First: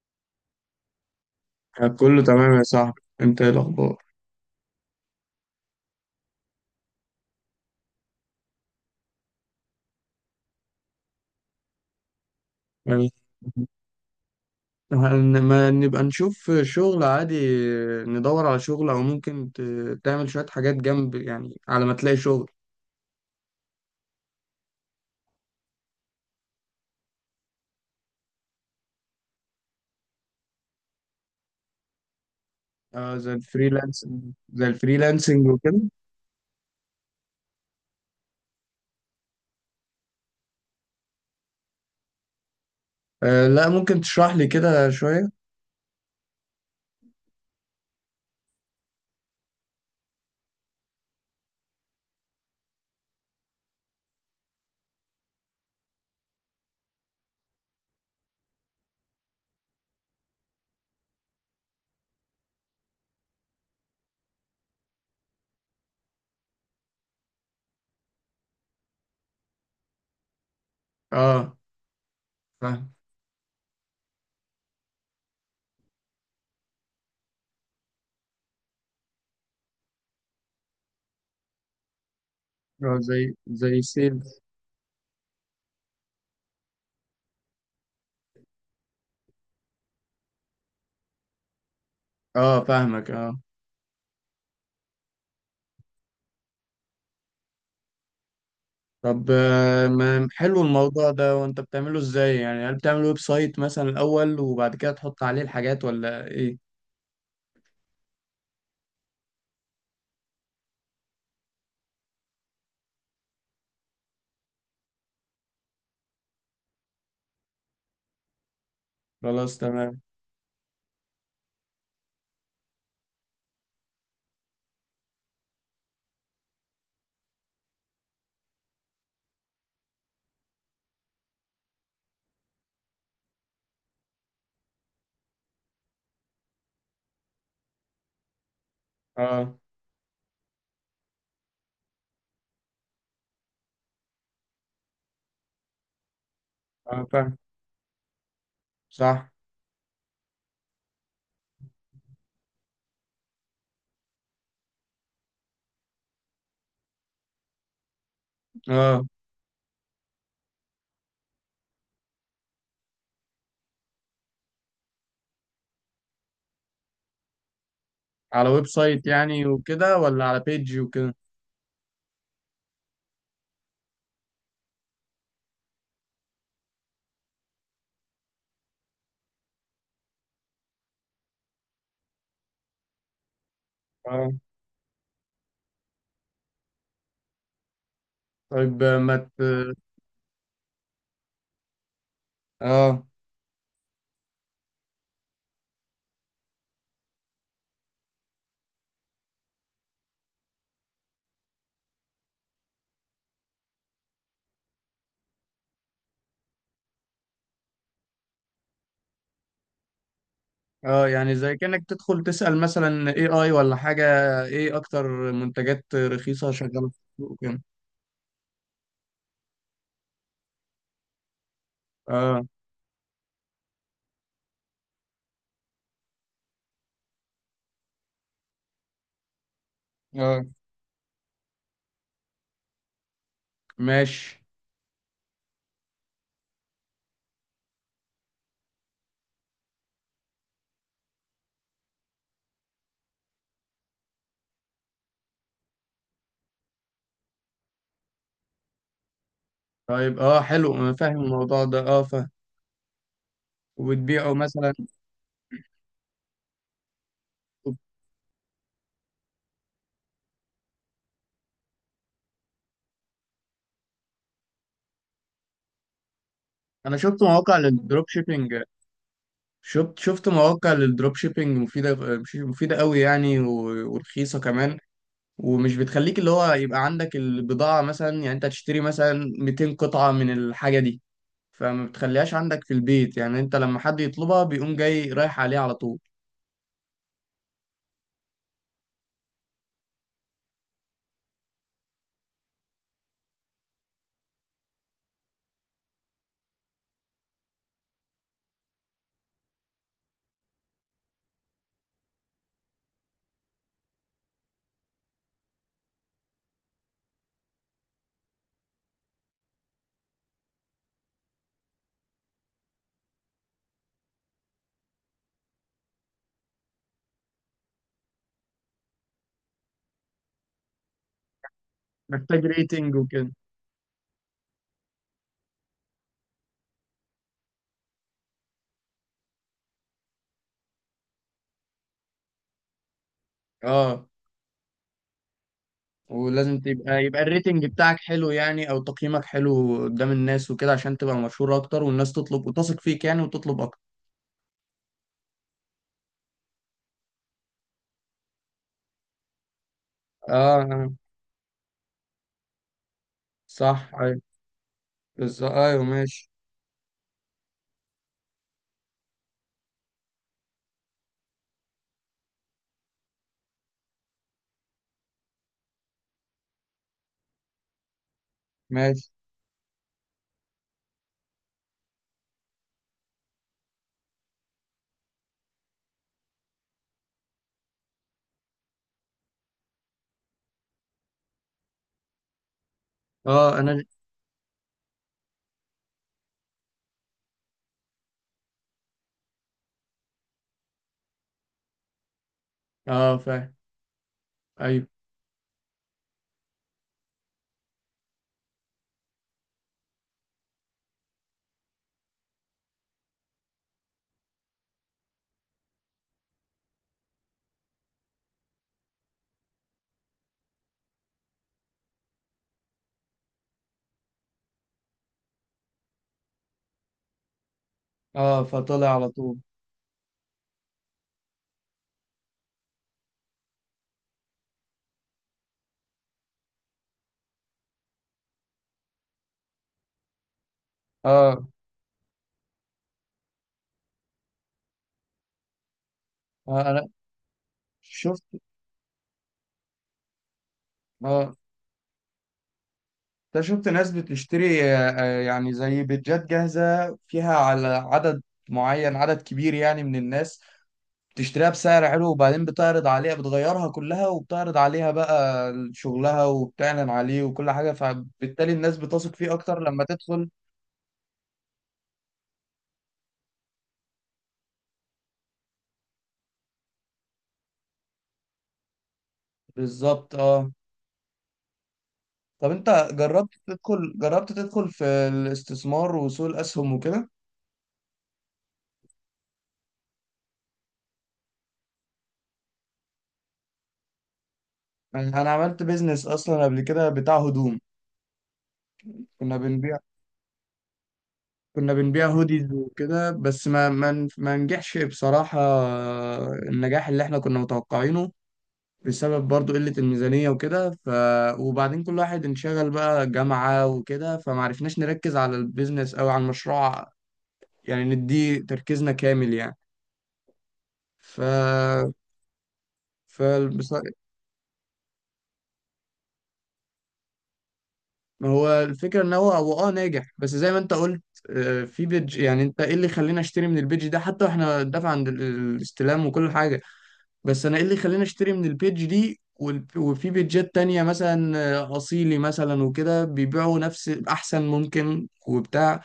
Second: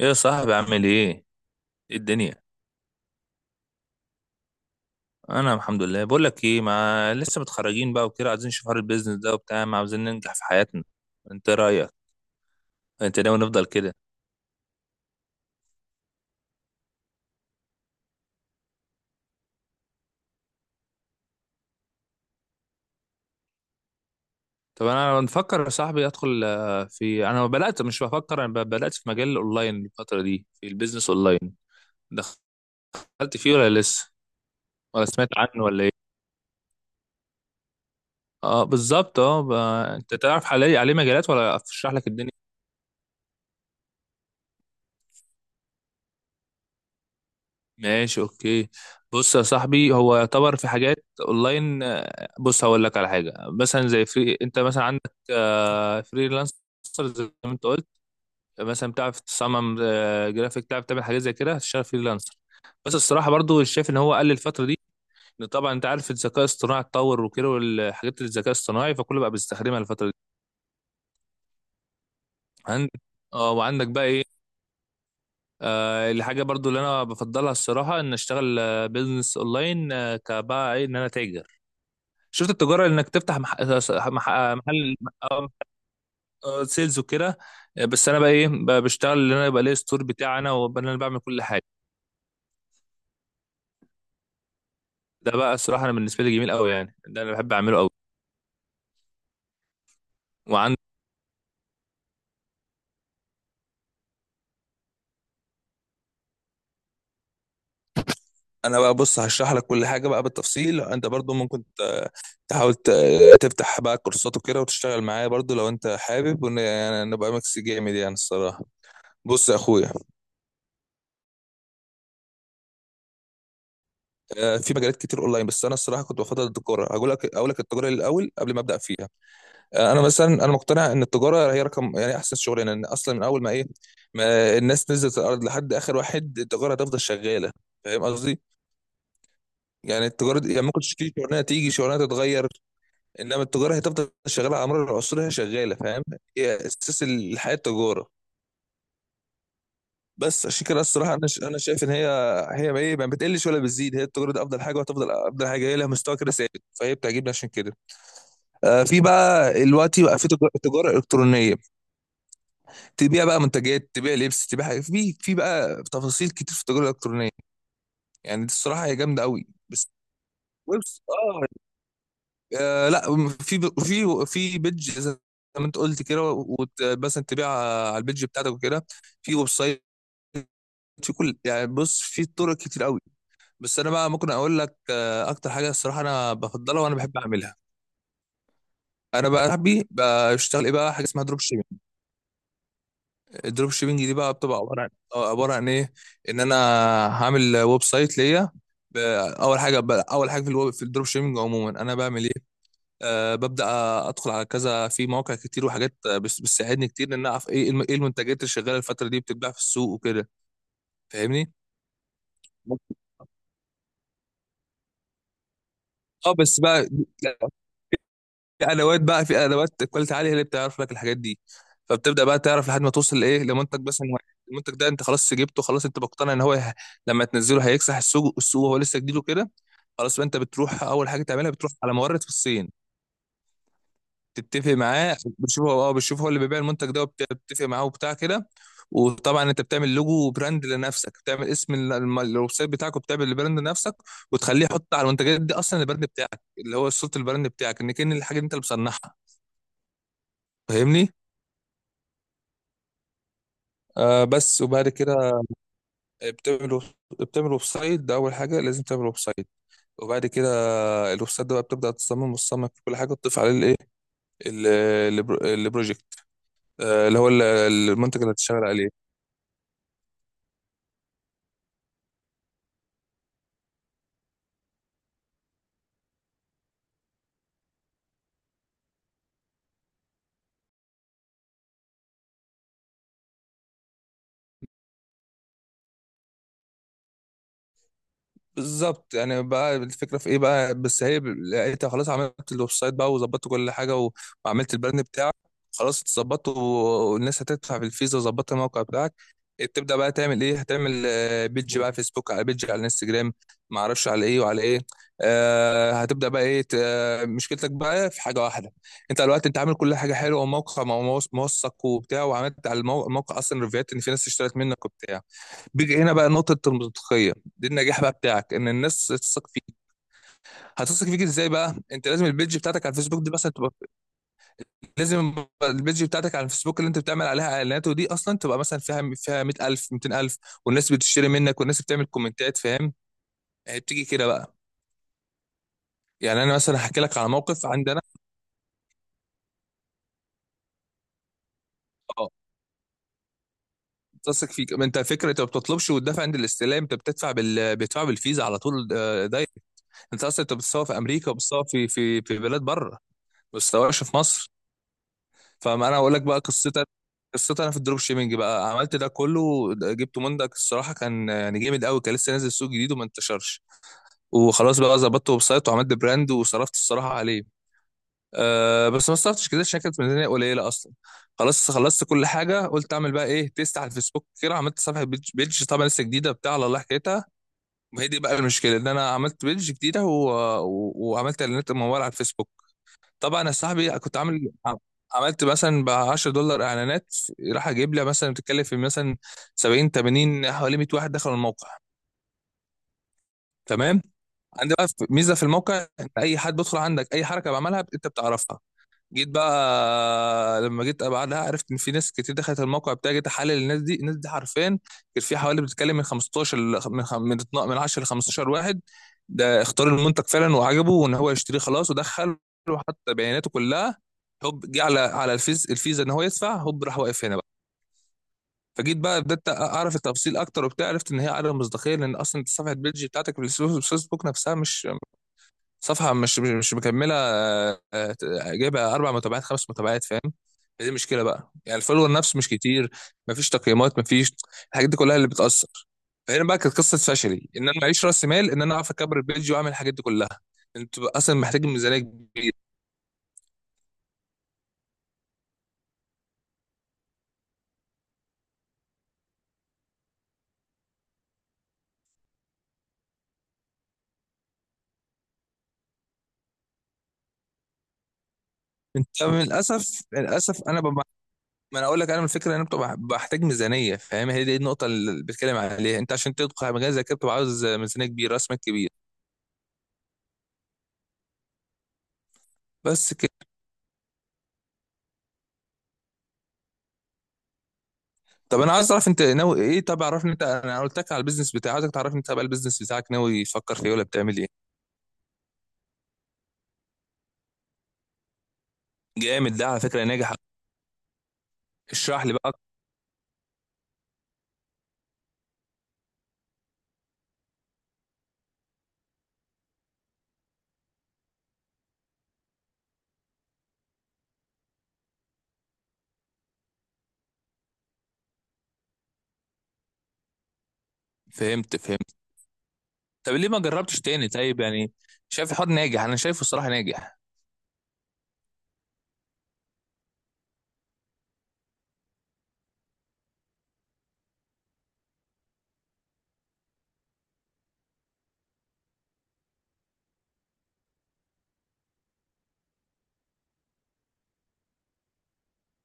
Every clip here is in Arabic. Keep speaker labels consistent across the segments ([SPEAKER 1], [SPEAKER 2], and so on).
[SPEAKER 1] ايه يا صاحبي؟ عامل ايه؟
[SPEAKER 2] آه،
[SPEAKER 1] ايه
[SPEAKER 2] كله
[SPEAKER 1] الدنيا؟
[SPEAKER 2] تمام يا صاحبي. انت ايه الاخبار؟
[SPEAKER 1] انا الحمد لله. بقول لك ايه، ما لسه متخرجين بقى وكده، عايزين نشوف حوار البيزنس ده وبتاع، ما عاوزين ننجح في حياتنا. انت إيه رايك؟
[SPEAKER 2] يعني
[SPEAKER 1] انت ناوي نفضل كده؟
[SPEAKER 2] ما نبقى نشوف شغل عادي، ندور على شغل او ممكن تعمل شوية حاجات جنب يعني على ما تلاقي شغل.
[SPEAKER 1] طب انا بفكر يا صاحبي ادخل، آه، في انا بدات مش بفكر انا ب- بدات في مجال الاونلاين الفتره دي، في البيزنس اونلاين. دخلت
[SPEAKER 2] آه، زي
[SPEAKER 1] فيه ولا لسه؟
[SPEAKER 2] الفريلانسنج. زي
[SPEAKER 1] ولا سمعت
[SPEAKER 2] الفريلانسنج
[SPEAKER 1] عنه
[SPEAKER 2] وكده.
[SPEAKER 1] ولا ايه؟ اه بالظبط. انت تعرف عليه مجالات ولا اشرح لك الدنيا؟
[SPEAKER 2] آه، لا، ممكن تشرح لي كده شوية.
[SPEAKER 1] ماشي، اوكي. بص يا صاحبي، هو يعتبر في حاجات اونلاين، بص هقول لك على حاجه. مثلا زي فري انت مثلا عندك فريلانسر، زي ما انت قلت. مثلا بتعرف تصمم جرافيك، بتعرف تعمل حاجات زي كده، هتشتغل فريلانسر. بس الصراحه برضو شايف ان هو قل الفتره دي. إن طبعا انت عارف الذكاء الاصطناعي اتطور وكده، والحاجات الذكاء الاصطناعي فكله بقى بيستخدمها الفتره دي.
[SPEAKER 2] اه،
[SPEAKER 1] عندك،
[SPEAKER 2] فاهم.
[SPEAKER 1] اه وعندك بقى ايه، الحاجه برضو اللي انا بفضلها الصراحه، ان اشتغل بيزنس اونلاين. كبقى ايه، ان انا تاجر. شفت التجاره،
[SPEAKER 2] اه،
[SPEAKER 1] انك
[SPEAKER 2] زي
[SPEAKER 1] تفتح
[SPEAKER 2] سيلز.
[SPEAKER 1] محل. آه، سيلز وكده. بس انا بقى ايه، بقى بشتغل ان انا يبقى ليا ستور بتاعي انا، وابقى انا اللي بعمل كل حاجه.
[SPEAKER 2] اه، فاهمك، اه.
[SPEAKER 1] ده بقى الصراحه انا بالنسبه لي جميل قوي يعني، ده انا بحب اعمله قوي.
[SPEAKER 2] طب ما حلو
[SPEAKER 1] وعندي
[SPEAKER 2] الموضوع ده. وانت بتعمله ازاي يعني؟ هل بتعمل ويب سايت مثلا الاول وبعد كده تحط عليه الحاجات ولا ايه؟
[SPEAKER 1] انا بقى، بص هشرح لك كل حاجه بقى بالتفصيل. انت برضو ممكن تحاول تفتح بقى كورسات وكده، وتشتغل معايا برضو لو انت حابب، يعني نبقى ميكس جامد يعني الصراحه. بص يا
[SPEAKER 2] خلاص
[SPEAKER 1] اخويا،
[SPEAKER 2] تمام.
[SPEAKER 1] في مجالات كتير اونلاين، بس انا الصراحه كنت بفضل التجاره. هقول لك، اقول لك التجاره الاول قبل ما ابدا فيها. انا مثلا مقتنع ان التجاره هي رقم يعني احسن شغلانه، لان اصلا من اول ما ايه، ما الناس نزلت الارض لحد اخر واحد، التجاره هتفضل شغاله. فاهم قصدي؟
[SPEAKER 2] اه.
[SPEAKER 1] يعني التجاره دي يعني ممكن تشتري شغلانه، تيجي شغلانه تتغير، انما التجاره هتفضل شغاله على مر العصور. هي شغاله، فاهم؟ هي اساس
[SPEAKER 2] اه، فاهم.
[SPEAKER 1] الحياه، التجاره.
[SPEAKER 2] صح.
[SPEAKER 1] بس عشان كده الصراحه انا شايف ان هي، هي ما ايه، ما بتقلش ولا بتزيد، هي التجاره دي افضل حاجه وهتفضل افضل حاجه. هي لها مستوى كده ثابت، فهي بتعجبني عشان كده. آه، في
[SPEAKER 2] اه.
[SPEAKER 1] بقى دلوقتي بقى في تجاره الكترونيه، تبيع بقى منتجات، تبيع لبس، تبيع حاجات، في بقى تفاصيل كتير في التجاره الالكترونيه. يعني دي
[SPEAKER 2] على ويب
[SPEAKER 1] الصراحه هي
[SPEAKER 2] سايت
[SPEAKER 1] جامده
[SPEAKER 2] يعني
[SPEAKER 1] قوي بس.
[SPEAKER 2] وكده، ولا على بيج
[SPEAKER 1] ويبس،
[SPEAKER 2] وكده؟
[SPEAKER 1] اه، لا، في بيدج زي ما انت قلت كده، مثلا تبيع على البيدج بتاعتك وكده، في ويب سايت، في كل، يعني بص في طرق كتير قوي. بس انا بقى ممكن
[SPEAKER 2] اه.
[SPEAKER 1] اقول لك اكتر حاجه الصراحه انا بفضلها وانا بحب اعملها.
[SPEAKER 2] طيب آه، ما
[SPEAKER 1] انا
[SPEAKER 2] ت...
[SPEAKER 1] بقى صاحبي بشتغل ايه بقى، حاجه اسمها دروب شيبنج.
[SPEAKER 2] اه.
[SPEAKER 1] الدروب شيبنج دي بقى بتبقى عباره عن، عباره عن ايه، ان انا هعمل ويب سايت ليا. ب- اول حاجه في الويب في الدروب شيبنج عموما انا بعمل ايه، أه ببدا ادخل على كذا، في مواقع كتير وحاجات، بس بتساعدني كتير ان انا اعرف ايه ايه المنتجات اللي شغاله الفتره دي، بتتباع في السوق وكده.
[SPEAKER 2] اه، يعني
[SPEAKER 1] فاهمني؟
[SPEAKER 2] زي كأنك تدخل تسأل مثلا اي اي ولا حاجة. ايه اكتر منتجات
[SPEAKER 1] اه،
[SPEAKER 2] رخيصة
[SPEAKER 1] بس
[SPEAKER 2] شغالة
[SPEAKER 1] بقى
[SPEAKER 2] في السوق وكده.
[SPEAKER 1] في ادوات بقى، في ادوات كواليتي عاليه، هي اللي بتعرف لك الحاجات دي. فبتبدا بقى
[SPEAKER 2] اه.
[SPEAKER 1] تعرف، لحد ما توصل لايه، لمنتج، بس إن المنتج ده انت خلاص جبته، خلاص انت مقتنع ان لما تنزله هيكسح السوق، وهو لسه جديد وكده. خلاص بقى انت
[SPEAKER 2] اه،
[SPEAKER 1] بتروح، اول حاجه تعملها بتروح على مورد في الصين،
[SPEAKER 2] ماشي.
[SPEAKER 1] تتفق معاه، بتشوف هو اه، بتشوف هو اللي بيبيع المنتج ده، وبتتفق معاه وبتاع كده. وطبعا انت بتعمل لوجو وبراند لنفسك، بتعمل اسم الويب سايت بتاعك، وبتعمل البراند لنفسك، وتخليه يحط على المنتجات دي اصلا البراند بتاعك، اللي هو صوره البراند بتاعك، ان كان الحاجه دي انت اللي بتصنعها.
[SPEAKER 2] طيب، اه، حلو، انا
[SPEAKER 1] فاهمني؟
[SPEAKER 2] فاهم الموضوع ده. اه، فاهم.
[SPEAKER 1] آه،
[SPEAKER 2] وبتبيعه
[SPEAKER 1] بس
[SPEAKER 2] مثلا.
[SPEAKER 1] وبعد كده بتعمل، بتعمل ويب سايت. ده اول حاجه، لازم تعمل ويب سايت، وبعد كده الويب سايت ده بقى بتبدا تصمم، وتصمم في كل حاجه، تضيف عليه الايه، ال- البروجكت،
[SPEAKER 2] انا
[SPEAKER 1] آه اللي
[SPEAKER 2] شفت
[SPEAKER 1] هو
[SPEAKER 2] مواقع للدروب
[SPEAKER 1] المنتج اللي
[SPEAKER 2] شيبينج.
[SPEAKER 1] هتشتغل عليه.
[SPEAKER 2] شفت مواقع للدروب شيبينج مفيدة. مفيدة قوي يعني ورخيصة كمان، ومش بتخليك اللي هو يبقى عندك البضاعة مثلا. يعني انت تشتري مثلا 200 قطعة من الحاجة دي، فما بتخليهاش عندك في البيت. يعني انت لما حد يطلبها بيقوم جاي رايح عليه على طول.
[SPEAKER 1] بالظبط. يعني بقى الفكره في ايه بقى، بس هي لقيتها. خلاص عملت الويب سايت بقى، وظبطت كل حاجه، وعملت البراند بتاعك، خلاص اتظبطت، والناس هتدفع في الفيزا، وظبطت الموقع بتاعك. تبدا بقى تعمل ايه، هتعمل بيدج بقى فيسبوك، على بيدج على انستجرام، ما اعرفش على ايه وعلى ايه. آه هتبدا بقى ايه، مشكلتك بقى في حاجه واحده، انت دلوقتي انت عامل كل حاجه حلوه، وموقع موثق وبتاع، وعملت على الموقع اصلا ريفيوهات ان في ناس اشترت منك وبتاع. بيجي هنا بقى نقطة المنطقية، دي النجاح بقى بتاعك، ان الناس تثق فيك. هتثق فيك ازاي بقى، انت لازم
[SPEAKER 2] محتاج
[SPEAKER 1] البيج بتاعتك على
[SPEAKER 2] ريتنج
[SPEAKER 1] الفيسبوك دي
[SPEAKER 2] وكده.
[SPEAKER 1] مثلا تبقى، لازم البيج بتاعتك على الفيسبوك اللي انت بتعمل عليها اعلانات، ودي اصلا تبقى مثلا فيها 100,000 200,000، والناس بتشتري منك، والناس بتعمل كومنتات. فاهم؟ هي بتيجي
[SPEAKER 2] اه.
[SPEAKER 1] كده بقى. يعني انا
[SPEAKER 2] ولازم
[SPEAKER 1] مثلا هحكي
[SPEAKER 2] تبقى،
[SPEAKER 1] لك
[SPEAKER 2] يبقى
[SPEAKER 1] على
[SPEAKER 2] الريتنج
[SPEAKER 1] موقف
[SPEAKER 2] بتاعك
[SPEAKER 1] عندنا.
[SPEAKER 2] حلو يعني، او تقييمك حلو قدام الناس وكده، عشان تبقى مشهور اكتر والناس
[SPEAKER 1] اه،
[SPEAKER 2] تطلب وتثق فيك يعني وتطلب اكتر.
[SPEAKER 1] تثق فيك، ما انت فكره انت ما بتطلبش وتدفع عند الاستلام، انت بتدفع بتدفع بالفيزا على طول، دايركت. انت اصلا انت
[SPEAKER 2] اه.
[SPEAKER 1] بتصور
[SPEAKER 2] آه،
[SPEAKER 1] في امريكا، وبتصور في في بلاد بره، ما
[SPEAKER 2] صح،
[SPEAKER 1] بتصورش في
[SPEAKER 2] ايوه.
[SPEAKER 1] مصر.
[SPEAKER 2] بالظبط، ايوه،
[SPEAKER 1] فما انا هقول لك
[SPEAKER 2] ماشي.
[SPEAKER 1] بقى قصتي. قصتي انا في الدروب شيبنج بقى، عملت ده كله. جبته مندك الصراحه، كان يعني جامد قوي، كان لسه نازل سوق جديد وما انتشرش. وخلاص بقى ظبطت ويب سايت، وعملت براند، وصرفت الصراحه عليه. أه بس
[SPEAKER 2] ماشي.
[SPEAKER 1] ما صرفتش كده عشان كانت ميزانيه قليله اصلا. خلاص خلصت كل حاجه، قلت اعمل بقى ايه، تيست على الفيسبوك كده. عملت صفحه بيج طبعا لسه جديده، بتاع على الله حكايتها. وهي دي بقى المشكله، ان انا عملت بيج جديده، وعملت اعلانات مموله على الفيسبوك. طبعا يا
[SPEAKER 2] اه. انا
[SPEAKER 1] صاحبي كنت عامل، عملت مثلا ب $10 اعلانات، راح اجيب لي مثلا، بتتكلم في مثلا 70 80، حوالي 100 واحد دخلوا الموقع.
[SPEAKER 2] اه، فاهم.
[SPEAKER 1] تمام. عندي
[SPEAKER 2] ايوه.
[SPEAKER 1] بقى ميزه في الموقع، ان اي حد بيدخل عندك، اي حركه بعملها انت بتعرفها. جيت بقى لما جيت بعدها، عرفت ان في ناس كتير دخلت الموقع بتاعي. جيت احلل الناس دي، الناس دي حرفيا كان في حوالي بتتكلم من 15 ل- من خم- من 12 من 10 ل 15 واحد، ده اختار المنتج فعلا وعجبه وان هو يشتريه، خلاص ودخل وحط بياناته كلها، هوب جه على على الفيزا ان هو يدفع، هوب راح، واقف هنا بقى.
[SPEAKER 2] اه، فطلع
[SPEAKER 1] فجيت
[SPEAKER 2] على
[SPEAKER 1] بقى
[SPEAKER 2] طول.
[SPEAKER 1] بدات اعرف التفاصيل اكتر وبتاع، عرفت ان هي عدم مصداقيه، لان اصلا صفحه البيج بتاعتك في الفيسبوك نفسها مش مكمله، جايبه اربع متابعات خمس متابعات. فاهم؟ دي مشكله
[SPEAKER 2] اه،
[SPEAKER 1] بقى، يعني الفولور نفسه مش كتير، مفيش تقييمات، مفيش. الحاجات دي كلها اللي بتاثر. فهنا بقى كانت
[SPEAKER 2] انا
[SPEAKER 1] قصه فشلي، ان انا معيش
[SPEAKER 2] شفت.
[SPEAKER 1] راس مال، ان انا اعرف اكبر البيج واعمل الحاجات دي كلها. انت بقى
[SPEAKER 2] اه،
[SPEAKER 1] اصلا محتاج ميزانيه كبيره.
[SPEAKER 2] انت شفت ناس بتشتري يعني زي بيتجات جاهزة فيها على عدد معين، عدد كبير يعني من الناس، بتشتريها بسعر حلو، وبعدين بتعرض عليها، بتغيرها كلها وبتعرض عليها بقى شغلها وبتعلن عليه، وكل حاجة. فبالتالي الناس بتثق
[SPEAKER 1] انت
[SPEAKER 2] فيه
[SPEAKER 1] من
[SPEAKER 2] أكتر لما
[SPEAKER 1] الاسف
[SPEAKER 2] تدخل.
[SPEAKER 1] للاسف ما انا اقول لك، انا من الفكره ان انا بتبقى بحتاج ميزانيه. فاهم؟ هي دي النقطه اللي بتكلم عليها انت، عشان تدخل على مجال زي كده بتبقى عاوز ميزانيه كبيره، راس مال كبير.
[SPEAKER 2] بالظبط، اه. طب انت
[SPEAKER 1] بس.
[SPEAKER 2] جربت تدخل، في الاستثمار وسوق الأسهم وكده؟
[SPEAKER 1] طب انا عايز اعرف انت ناوي ايه، طب عرفني انت، انا قلت لك على البيزنس بتاعي، عايزك تعرفني انت بقى البيزنس بتاعك ناوي يفكر في ايه، ولا بتعمل ايه.
[SPEAKER 2] يعني أنا عملت بيزنس أصلا قبل كده بتاع هدوم. كنا
[SPEAKER 1] جامد ده
[SPEAKER 2] بنبيع
[SPEAKER 1] على فكره، ناجح.
[SPEAKER 2] كنا بنبيع
[SPEAKER 1] اشرح لي
[SPEAKER 2] هوديز
[SPEAKER 1] بقى.
[SPEAKER 2] وكده، بس ما نجحش بصراحة النجاح اللي احنا كنا متوقعينه، بسبب برضو قلة الميزانية وكده. ف، وبعدين كل واحد انشغل بقى جامعة وكده، فمعرفناش نركز على البيزنس أو على المشروع، يعني نديه تركيزنا كامل يعني. ف.
[SPEAKER 1] فهمت فهمت.
[SPEAKER 2] ف.
[SPEAKER 1] طب ليه ما
[SPEAKER 2] بص-
[SPEAKER 1] جربتش تاني طيب يعني؟ شايف الحوار ناجح، انا شايفه الصراحه ناجح.
[SPEAKER 2] ما هو الفكرة ان هو اه ناجح، بس زي ما انت قلت، في بيج. يعني انت ايه اللي خلينا اشتري من البيج ده حتى واحنا دافع عند الاستلام وكل حاجة؟ بس انا ايه اللي خلاني اشتري من البيج دي؟ وفي بيجات تانية مثلا آه، اصيلي مثلا وكده بيبيعوا نفس احسن ممكن وبتاع.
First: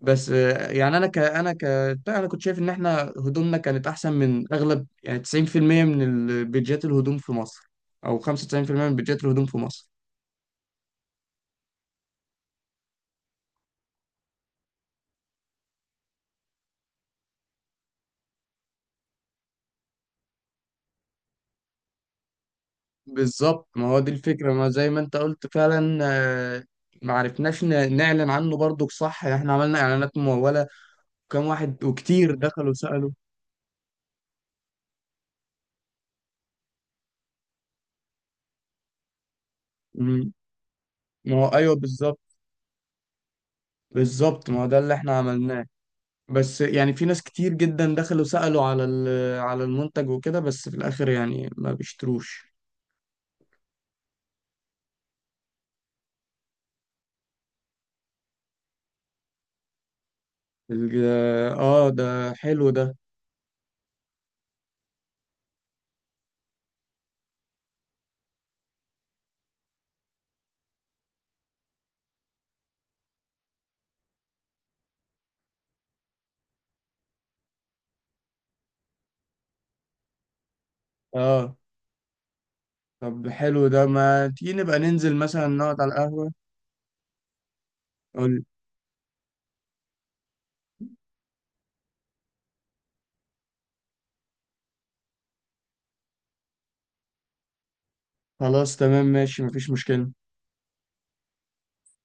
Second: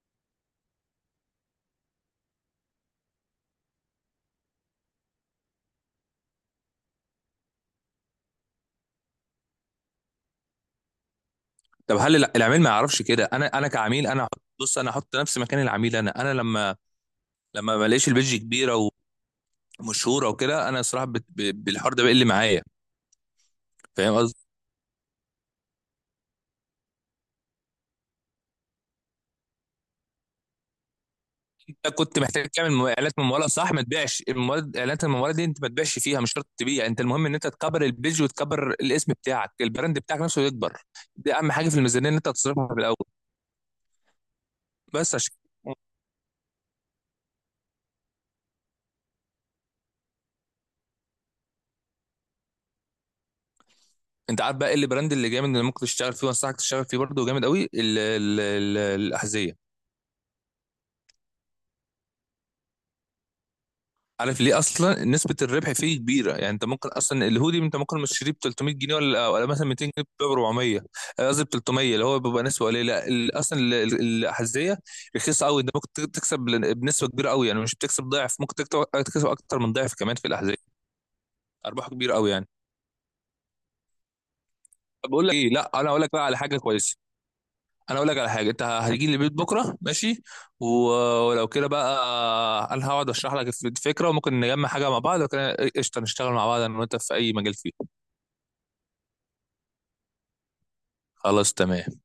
[SPEAKER 2] بس آه، يعني انا ك انا ك بتاع، انا كنت شايف ان احنا هدومنا كانت احسن من اغلب، يعني 90% من البيجات الهدوم في مصر، او 95% من بيجات الهدوم في مصر.
[SPEAKER 1] طب هل العميل ما يعرفش كده، انا كعميل، بص انا احط نفسي مكان العميل، انا انا لما لما ما الاقيش البيدج كبيره ومشهوره وكده، انا الصراحه بالحوار ده بيقل معايا.
[SPEAKER 2] بالظبط، ما هو دي
[SPEAKER 1] فاهم؟
[SPEAKER 2] الفكرة، ما زي ما انت قلت فعلا. آه، ما عرفناش نعلن عنه برضو صح. احنا عملنا اعلانات ممولة، وكم واحد
[SPEAKER 1] كنت
[SPEAKER 2] وكتير
[SPEAKER 1] محتاج تعمل
[SPEAKER 2] دخلوا سألوا.
[SPEAKER 1] اعلانات مموله، صح؟ ما تبيعش المواد، اعلانات المموله دي انت ما تبيعش فيها، مش شرط تبيع انت، المهم ان انت تكبر البيج، وتكبر الاسم بتاعك، البراند بتاعك نفسه يكبر. دي
[SPEAKER 2] ما هو
[SPEAKER 1] اهم حاجه
[SPEAKER 2] ايوه،
[SPEAKER 1] في الميزانيه، ان انت
[SPEAKER 2] بالظبط.
[SPEAKER 1] تصرفها في الاول.
[SPEAKER 2] بالظبط، ما هو ده اللي
[SPEAKER 1] بس
[SPEAKER 2] احنا
[SPEAKER 1] عشان،
[SPEAKER 2] عملناه. بس يعني في ناس كتير جدا دخلوا سألوا على على المنتج وكده، بس في الاخر يعني ما بيشتروش.
[SPEAKER 1] انت عارف بقى ايه البراند اللي جامد اللي ممكن تشتغل فيه، وانصحك تشتغل فيه برضه جامد قوي، الاحذيه.
[SPEAKER 2] ال-. اه، ده حلو ده.
[SPEAKER 1] عارف ليه؟ اصلا نسبه الربح فيه كبيره يعني. انت ممكن اصلا الهودي انت ممكن مش تشتريه ب 300 جنيه، ولا مثلا 200 جنيه ب 400، قصدي ب 300، اللي هو بيبقى نسبه قليله. لا، اصلا الحذاء رخيصه قوي، انت ممكن تكسب بنسبه كبيره قوي يعني، مش بتكسب ضعف، ممكن تكسب اكتر من ضعف كمان في الاحذيه.
[SPEAKER 2] اه،
[SPEAKER 1] ارباح كبيره قوي يعني.
[SPEAKER 2] طب حلو ده، ما تيجي نبقى
[SPEAKER 1] طب
[SPEAKER 2] ننزل
[SPEAKER 1] بقول لك
[SPEAKER 2] مثلا
[SPEAKER 1] ايه، لا
[SPEAKER 2] نقعد
[SPEAKER 1] انا
[SPEAKER 2] على
[SPEAKER 1] اقول لك بقى
[SPEAKER 2] القهوة؟
[SPEAKER 1] على حاجه كويسه، انا اقول لك على
[SPEAKER 2] قول.
[SPEAKER 1] حاجه، انت هتيجي لي البيت بكره ماشي، و- ولو كده بقى انا هقعد اشرح لك الفكره، وممكن نجمع حاجه مع بعض وكده، قشطه نشتغل مع بعض انا وانت في اي مجال فيه.
[SPEAKER 2] خلاص تمام، ماشي، مفيش مشكلة.
[SPEAKER 1] خلاص تمام.